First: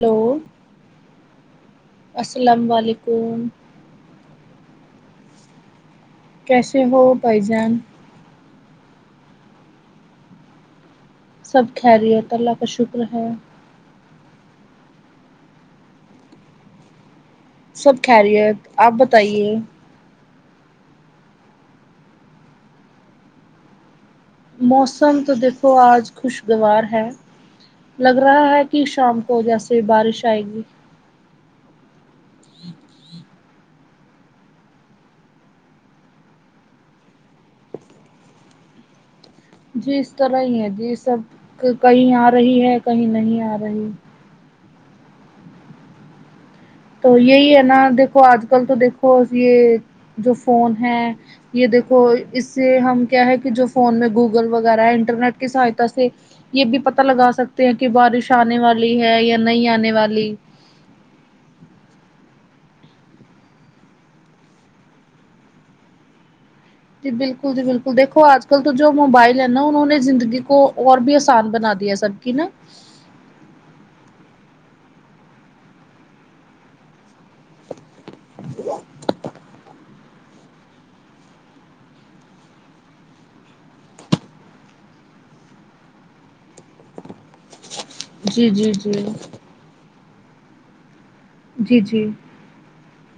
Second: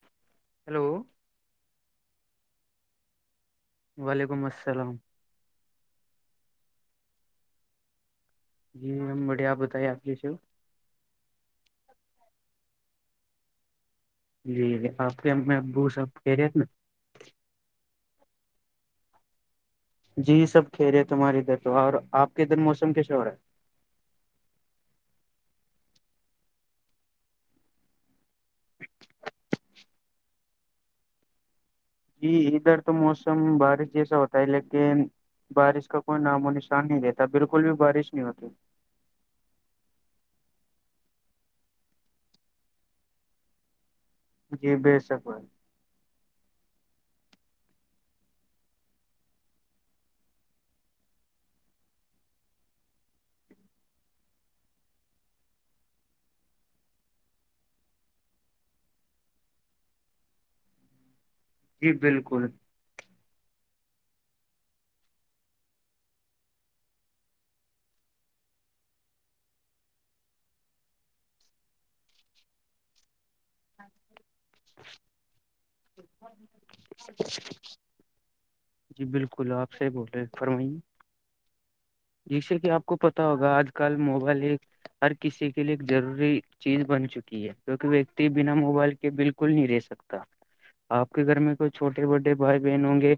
hello hello السلام علیکم وعلیکم السلام کیسے ہو بھائی جان جی ہم بڑھیا آپ بتائیے آپ کیس سب کہریی ہو تو اللہ کا شکر ہے جی جی آپ کے میں ابوس آب کہہ رہی نا سب کہ رہی ہے آپ بتائیے جی سب کھیرے ہیں تمہارے ادھر تو اور آپ کے ادھر موسم کیسے اور رہا ہے موسم تو دیکھو آج خوشگوار ہے لگ رہا ہے کہ شام کو جیسے بارش آئے گی جی ادھر تو موسم بارش جیسا ہوتا ہے لیکن بارش کا کوئی نام و نشان نہیں دیتا بالکل بھی بارش نہیں ہوتی جی اس طرح ہی ہے جی سب کہیں آ رہی ہے کہیں نہیں آ رہی جی بے شک بار تو یہی ہے نا دیکھو آج کل تو دیکھو یہ جو فون ہے یہ دیکھو اس سے ہم کیا ہے کہ جو فون میں گوگل وغیرہ ہے انٹرنیٹ کی سہایتا سے یہ بھی پتاہ لگا سکتے ہیں کہ بارش آنے والی ہے یا نہیں آنے والی جی بالکل جی بالکل جی بالکل دیکھو آج کل تو جو موبائل ہے نا انہوں نے زندگی کو اور بھی آسان بنا دیا ہے سر کہ ن اچ [inaudible] [inaudible] [inaudible] جی بالکل آپ سے بول رہے ہیں فرمائیے جیسے کہ آپ کو پتا ہوگا آج کل موبائل ایک ہر کسی کے لیے ایک ضروری چیز بن چکی ہے کیہ ویکتی جی بنا جی جی موبائل کے بالکل نہیں رہ سکتا آپ کے گھر میں کوئی جی جی چھوٹے بٹے بھائی بہن ہوں گے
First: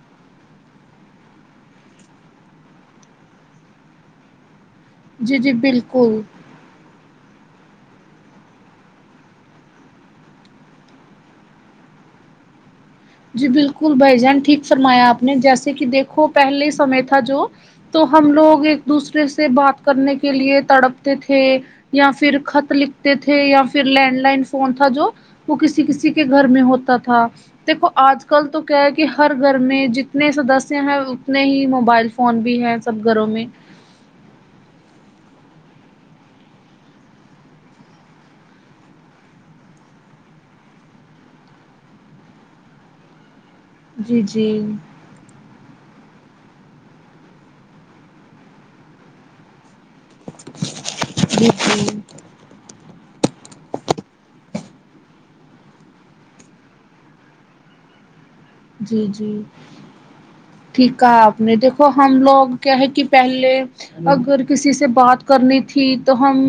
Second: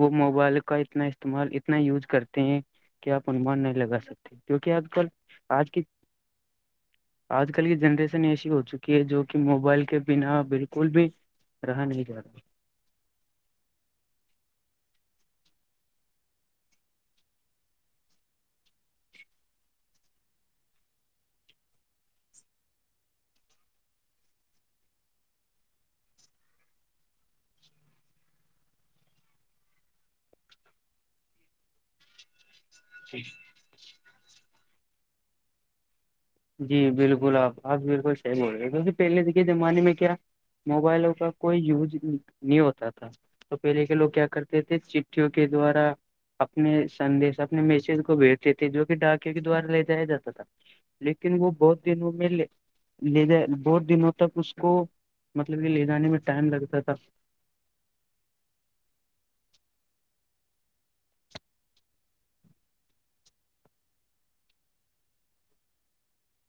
وہ موبائل کا اتنا استعمال اتنا یوز کرتے ہیں کہ آپ انمان نہیں لگا سکتے کیوںکہ آج کل جی جی آج کی بالکل آج کل کی جنریشن ایسی ہو چکی ہے جو کہ موبائل کے بنا بالکل بھی رہا نہیں جا رہا جی بالکل بھائی جان ٹھیک فرمایا آپ نے جیسے کہ دیکھو پہلے سمے تھا جو تو ہم لوگ ایک دوسرے سے بات کرنے کے لیے تڑپتے تھے یا پھر خط لکھتے تھے یا پھر لینڈ لائن فون تھا جو وہ کسی کسی کے گھر میں ہوتا تھا دیکھو آج کل تو کیا ہے کہ ہر گھر میں جتنے سدسیہ ہیں اتنے ہی موبائل فون بھی ہیں سب گھروں میں جی بالکل آپ آپ بالکل صحیح بول رہے ہیں کیکہ پہلے کے زمانے میں کیا موبائلوں کا کوئی یوز نہیں ہوتا تھا تو پہلے کے لوگ جی کیا جی کرتے تھے چ کے دوارا اپنے سندیش اپنے میسج کو بھیجتے تھے جو کہ ڈاکی کے دوارا لے جایا جاتا تھا لیکن جی وہ بہت جی دن وہ میے لے جا بہت دنوں تک اس کو مطلب کہ لے جانے میں ٹائم لگتا تھا جی جی ٹھیک کہا آپ نے دیکھو ہم لوگ کیا ہے کہ پہلے اگر کسی سے بات کرنی تھی تو ہم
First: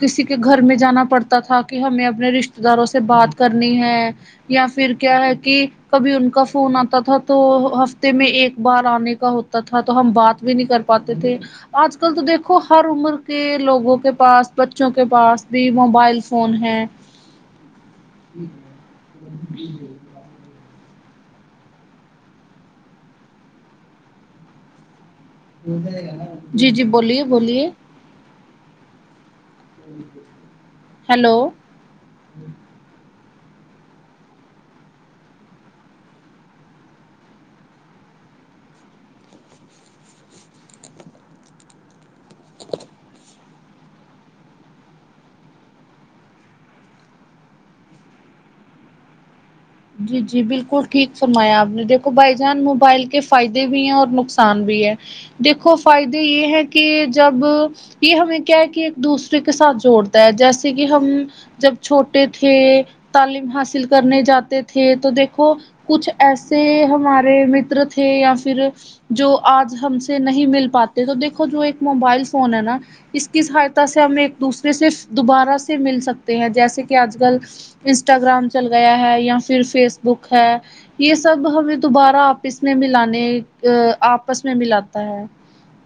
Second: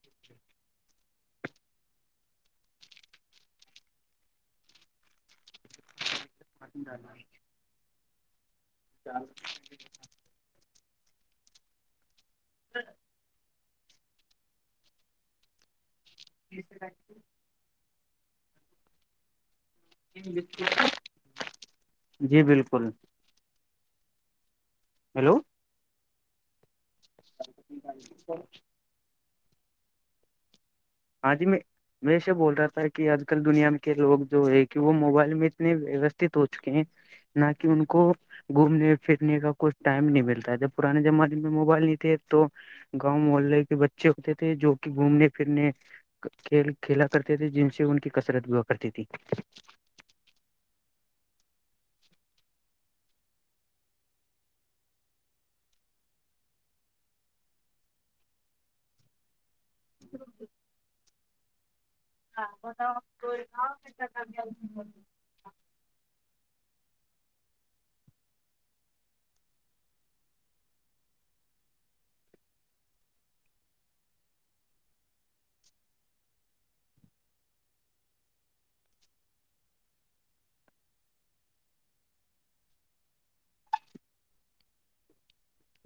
کسی کے گھر میں جانا پڑتا تھا کہ ہمیں اپنے رشتے داروں سے بات کرنی ہے یا پھر کیا ہے کہ کبھی ان کا فون آتا تھا تو ہفتے میں ایک بار آنے کا ہوتا تھا تو ہم بات بھی نہیں کرتے پاتے تھے آج کل تو دیکھو ہر عمر کے لوگوں کے پاس بچوں کے پاس بھی موبائل فون ہیں ج جی بالکل ہیلو جی جی بولیے بولیے جی آج میں ہمیشہ بول رہا تھا کہ آج کل دنیا کے لوگ جو ہے کہ وہ موبائل میں اتنے ویوستھت ہو چکے ہیں نہ کہ ان کو گھومنے پھرنے کا کچھ ٹائم نہیں ملتا جب پرانے زمانے میں موبائل نہیں تھے تو گاؤں محلے کے بچے ہوتے تھے جو کہ گھومنے پھرنے کھیل کھیلا کرتے تھے جن سے ان کی کثرت ہوا کرتی تھی جی جی بالکل ٹھیک فرمایا آپ نے دیکھو بائی جان موبائل کے فائدے بھی ہیں اور نقصان بھی ہے دیکھو فائدے یہ ہیں کہ جب یہ ہمیں کیا ہے کہ دوسرے کے ساتھ جوڑتا ہے جیسے کہ ہم جب چھوٹ ہاں بت کوئی آ کر جاتے تھے تو دیکھو کچھ ایسے ہمارے متر تھے یا پھر جو آج ہم سے نہیں مل پاتے تو دیکھو جو ایک موبائل فون ہے نا اس کی سہایتا سے ہم ایک دوسرے سے دوبارہ سے مل سکتے ہیں جیسے کہ آج کل انسٹاگررام چل گیا ہے یا پھر فیس بک ہے یہ سب ہمیں دوبارہ آپس میں ملانے آپس میں ملاتا ہے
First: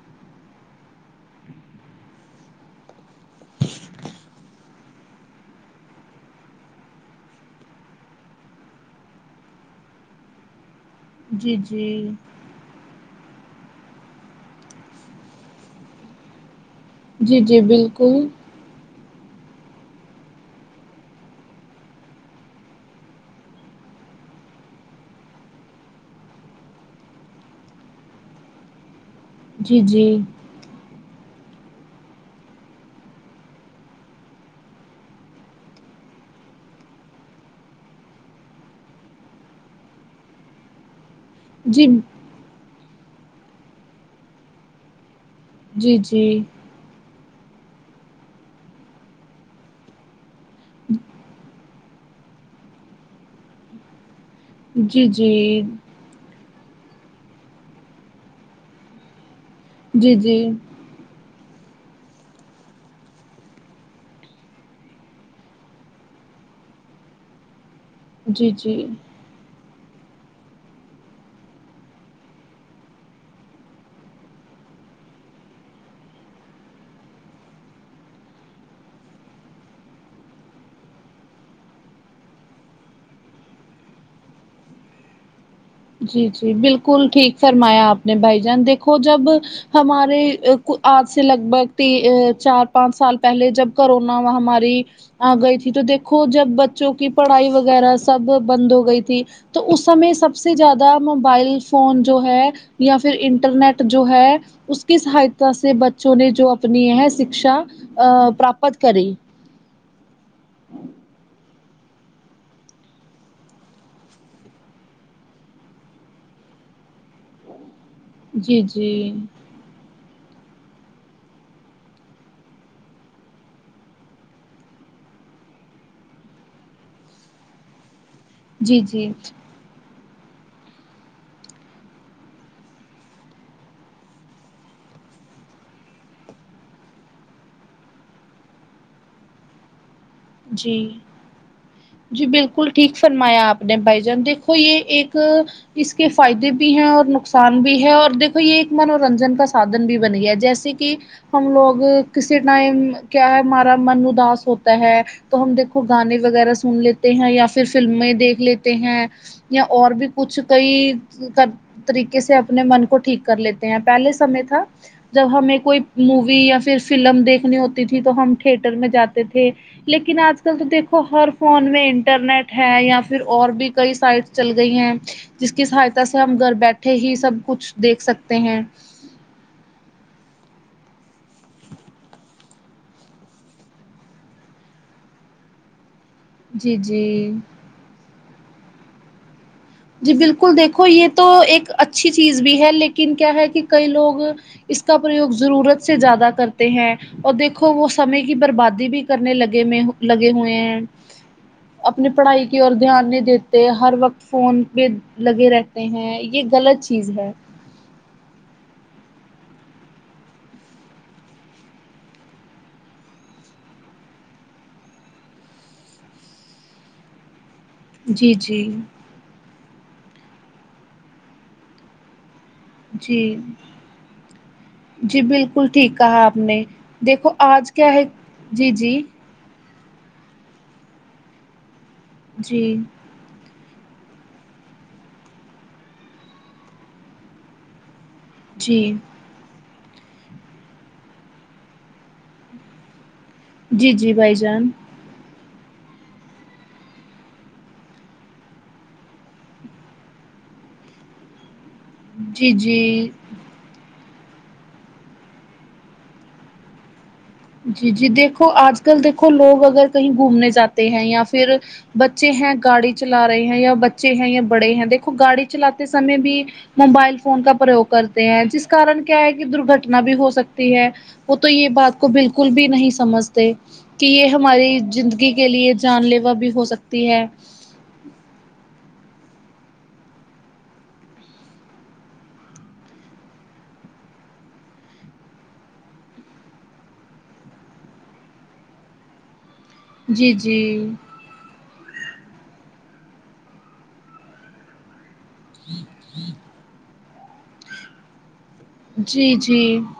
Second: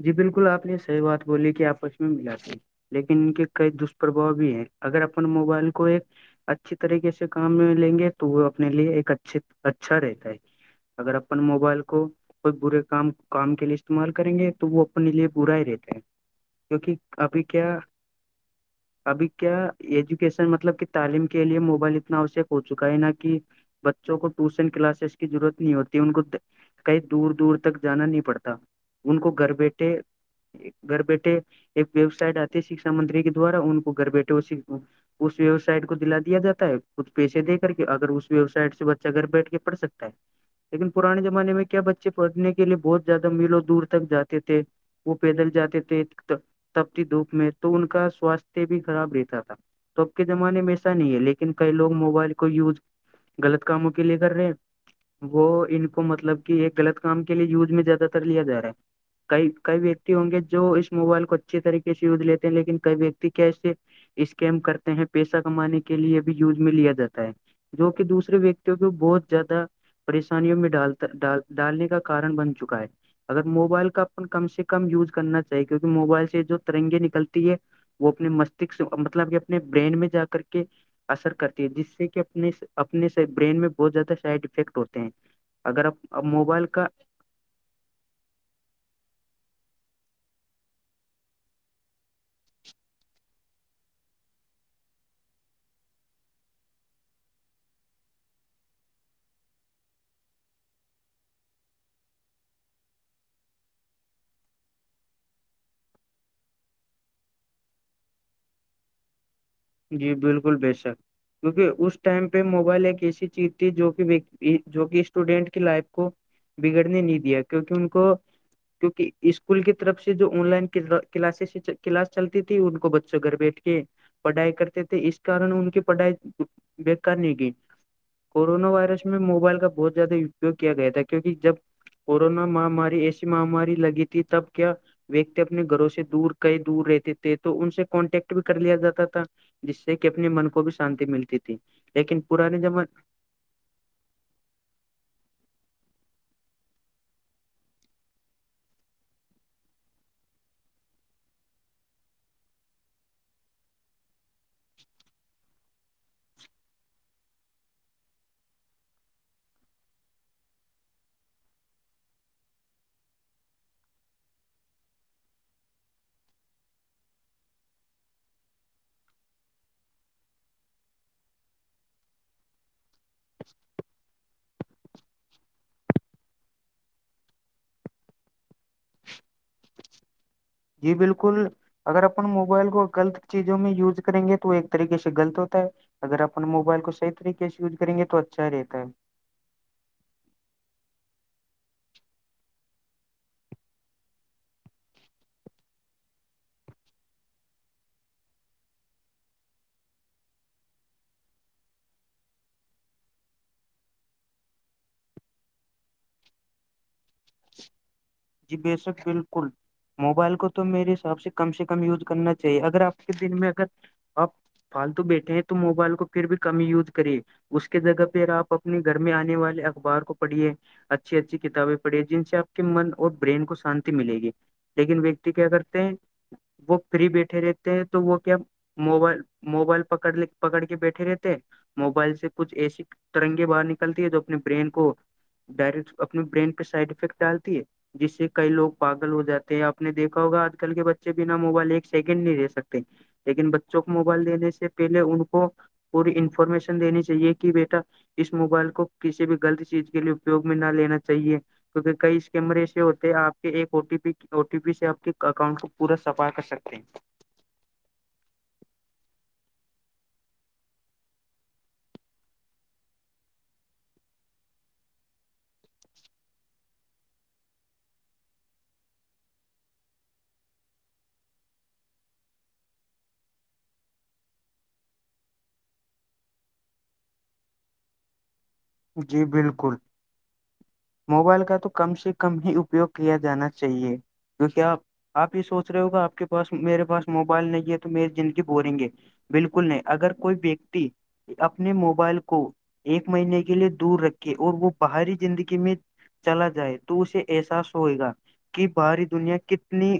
جی بالکل آپ نے صحیح بات بولی کہ آپس میں ملا س لیکن ان کے کئی دشپربھؤ بھی ہیں اگر اپن موبائل کو ایک اچھی طریقے سے کام میں لیں گے تو وہ اپنے لیے ایک اچھے اچھا رہتا ہے اگر اپن جی موبائل جی کو کوئی برے کام کام کے لیے استعمال کریں گے تو وہ اپنے لیے برا ہی رہتا ہیں کیونکہ جی ابھی جی کیا بالکل ابھی کیا ایجوکیشن مطلب کہ تعلیم کے لیے موبائل اتنا آوشک ہو چکا ہے نا کہ بچوں کو ٹیوشن کلاسز کی ضرورت نہیں ہوتی ان کو کہیں دور دور تک جانا نہیں پڑتا ان کو گھر جی بیٹھے جی گھر بیٹے ایک ویب سائٹ آتی ہے شکشا منتری کے دوارا ان کو گھر بیٹھے اس ویب سائٹ کو دلا دیااتا ہے کچھ پیسے دے کر کے اگر اس ویب سائٹ سے بچہ گھر بیٹھ کے پڑھکتا ہے لیکن پرانے زمانے میں کیا جی بچے پڑھنے کے لیے بہت زیادہ میلوں دور تک جاتے تھے وہ پیدل جاتے جی تھے جی تپتی دھوپ میں تو ان کا سواستھ بھی خراب رہتا تھا تو اب کے زمانے میں ایسا نہیں ہے لیکن کئی لوگ موبائل کو یوز غلط کاموں کے لیے کر رہے جی جی ہیں وہ ان جی کو مطلب کہ ایک غلط کام کے لیے یوز میں زیادہ تر لیا جا رہا ہے کئی کئی ویکتی ہوں جی گے جو اس موبائل کو اچھے طریقے سے یوز لیتے ہیں لیکن کئی ویکتی کیسے اسکم کرتے ہیں پیسہ کمانے کے لیے بھی یوز میں لیا جاتا ہے جو کہ دوسرے جی وکتیوں جی کو بہت زیادہ پریشانیوں میں ڈالتا ڈالنے کا کارن بن چکا ہے اگر موبائل کا کم سے کم یوز کرنا چاہیے کیونکہ موبائل سے جو ترنگے نکلتی ہے وہ اپنے مستشک مطلب کہ اپنے برین میں جا کر کے اثر کرتی ہے جس سے کہ اپنے اپنے سے برین میں بہت زیادہ سائڈ افیکٹ ہوتے ہیں اگر آپ جی جی موبائل کا بالکل ٹھیک فرمایا آپ نے بھائی جان دیکھو جب ہمارے آج سے لگ بھگ ت چار پانچ سال پہلے جب کرونا مہ ہماری آ گئی تھی تو دیکھو جب بچوں کی پڑھائی وغیرہ سب بند ہو گئی تھی تو اس سمے سب سے س سے زیادہ موبائل فون جو ہے یا پھر انٹرنیٹ جو ہے اس کی سہاتا سے بچوں نے جو اپنی یہ شکشا پراپت کری جی بالکل بے شک کیونکہ اس ٹائم پہ موبائل ایک ایسی چیز تھی جو کہ جو کہ اسٹوڈینٹ کی لائف کو بگڑنے نہیں دیا کیونکہ ان کو جی کیونکہ جی اس کول کی طرف سے جو آن لائن کلاس کلاس چلتی تھی ان کو بچوں گھر بیٹھ کے پڑھائی کرتے تھے اس کارن ان کی پڑھائی بےکار نہیں گئی کورونا جی وائرس جی میں موبائل کا بہت زیادہ اپیوگ کیا گیا تھا کیونکہ جب کورونا مہماری ایسی مہماری لگی تھی تب کیا ویکتی اپنے گھروں سے دور کئی دور رہتے تھے تو ان سے کانٹیکٹ بھی کر لیا جاتا تھا جس سے کہ اپنے من کو بھی جی شانتی ملتی تھی لیکن جی پرانے بالکل ٹھیک زمانے فرمایا اپنے بائی جان دیکھو یہ ایک اس کے فائدے بھی ہیں اور نقصان بھی ہے اور دیکھو یہ ایک منورنجن کا سادھن بھی بن گیا جیسے جیسے کہ ہم لوگ کسی ٹائم کیا ہے ہمارا من اداس ہوتا ہے تو ہم دیکھو گانے وغیرہ سن لیتے ہیں یا پھر فلمیں دیکھ لیتے ہیں یا اور بھی کچھ کئی کر طریقے سے اپنے من کو ٹھیک کر لیتے ہیں پہلے سمے تھا جب ہمیں کوئی مووی یا پھر فلم دیکھنی ہوتی تھی تو ہم تھیٹر میں جاتے تھے لیکن آج کل تو دیکھو ہر فون میں انٹرنیٹ ہے یا پھر اور بھی کئی سائٹس چل گئی ہیں جس کی سہاتا سے ہم گھر بیٹھے ہی سب کچھ دیکھ سکتے ہیں جی بالکل اگر اپن موبائل کو غلط چیزوں میں یوز کریں گے تو ایک طریقے سے غلط ہوتا ہے اگر اپنے جی موبائل کو صحی جی طریقے سے یوز کریں گے تو اچھا رہتا ہے جی بالکل دیکھو یہ تو ایک اچھی چیز بھی ہے لیکن کیا ہے کہ کئی لوگ اس کا پرریوگ ضرورت سے زیادہ کرتے ہیں اور دیکھو وہ سمے کی بربادی بھی کرنے لگے میں لگے ہوئے ہیں اپنی پڑھائی کی اور دھیان نہیں دیتے ہر وقت فون پہ لگے رہتے ہیں یہ غلط چیز ہے جی بے شک بالکل موبائل کو تو میرے حساب سے کم سے کم یوز کرنا چاہیے اگر آپ کے دن میں اگر آپ فالتو بیٹھے ہیں تو موبائل کو پھر بھی کمی یوز کرے اس کے جگہ پہ جی آپ جی اپنے گھر میں آنے والے اخبار کو پڑھیے اچھی اچھی کتابیں پڑھیے جن سے آپ کے من اور جی برین کو شانتی ملے گی لیکن جی ویکتی کیا بالکل کرتے ہیں ٹھیک کہا آپ نے وہ فری دیکھو بیٹھے رہتے آج ہیں تو ہے وہ کیا جی جی موبائل موبائل پکڑ پکڑ کے بیٹھے رہتے موبائل سے کچھ ای جی س ترنگے باہر نکلتی ہے جو اپنے برین کو ڈائریکٹ اپنے برین پہ سائڈ افیکٹ ڈالتی ہے جس سے کئی لوگ جی پاگل ہو جاتے ہیں اپ آپ نے دیکھا ہوا آج کل کے بچے بنا موبائل ایک سیکنڈ نہیں رہے سکتے لیکن بچوں کو جی جی موبائل بھائی دینے سے جان پہلے ان کو پوری انفارمیشن دینی چاہیے کہ بیٹا اس موبائل کو کسی بھی غلط چیز کے لیے اپیوگ میں نہ لینا چاہیے کیونکہ کئی جی کیمرے جی آپ کے ایک او ٹی پی سے اپ کے اکاؤنٹ کو پورا سفائی کر سکتے ہیں جی جی دیکھو آج کل دیکھو لوگ اگر کہیں گھومنے جاتے ہیں یا پھر بچے ہیں گاڑی چلا رہے ہیں یا بچے ہیں یا بڑے ہیں دیکھو گاڑی چلاتے سمے بھی موبائل فون کا پریوگ کرتے ہیں جس کن کیا ہے کہ درگھٹنا بھی ہو سکتی ہے وہ تو یہ بات کو بالکل بھی نہیں سمجھتے کہ یہ ہماری زندگی کے لیے جان لیوا بھی ہو سکتی ہے جی بالکل موبائل کا تو کم سے کم ہی اپیوگ کیا جانا چاہیے تو کیا آپ آپ یہ سوچ رہے ہوگا آپ کے پاس میرے پاس موبائل نہیں ہے تو میری زندگی بوریں گے بالکل نہیں اگر جی کوئی جی ویکتی اپنے موبائل کو ایک مہینے کے لئے دور رکھے اور وہ باہری زندگی میں چلا جائے تو اسے احساس ہوئے گا کی باہاری جی دنیا جی کتنی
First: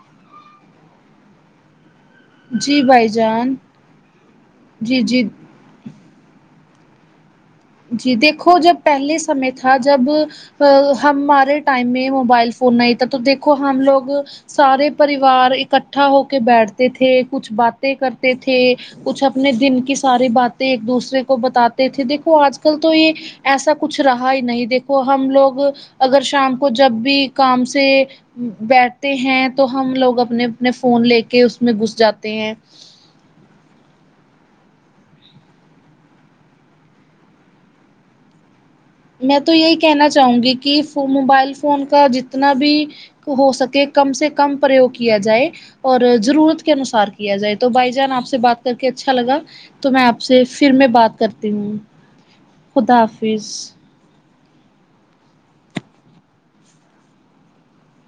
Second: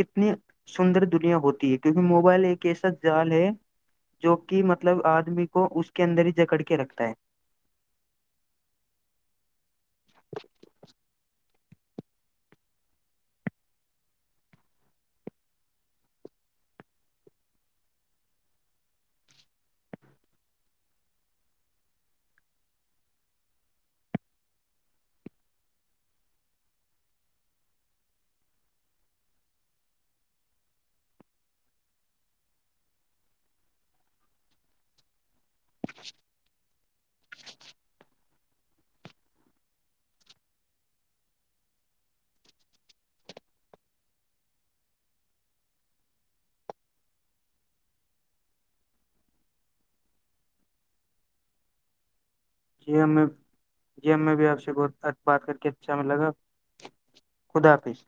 کتنی سندر دنیا ہوتی ہے کیونکہ موبائل ایک جی ایسا بھائی جال ہے جان جو کہ جی مطلب جی آدمی کو اس کے اندر ہی جکڑ کے رکھتا ہے جی دیکھو جب پہلے سمے تھا جب ہمارے ٹائم میں موبائل فون نہیں تھا تو دیکھو ہم لوگ سارے پریوار اکٹھا ہو کے بیٹھتے تھے کچھ باتیں کرتے تھے کچھ اپنے دن کی ساری باتیں ایک دوسرے کو بتاتے تھے دیکھو آج کل تو یہ ایسا کچھ رہا ہی نہیں دیکھو ہم لوگ اگر شام کو جب بھی کام سے بیٹھتے ہیں تو ہم لوگ اپنے اپنے فون لے کے اس میں گھس جاتے ہیں [inaudible] میں تو یہی کہنا چاہوں گی کہ موبائل فون کا جتنا بھی ہو سکے کم سے کم پریوگ کیا جائے اور ضرورت کے انوسار کیا جائے تو بائی جان آپ سے بات کر کے اچھا لگا تو میں آپ سے پھر میں بات کرتی ہوں خدا جی ہمیں حافظ یہ ہم میں بھی آپ سے بات کر کے اچھا میں لگا خدا حافظ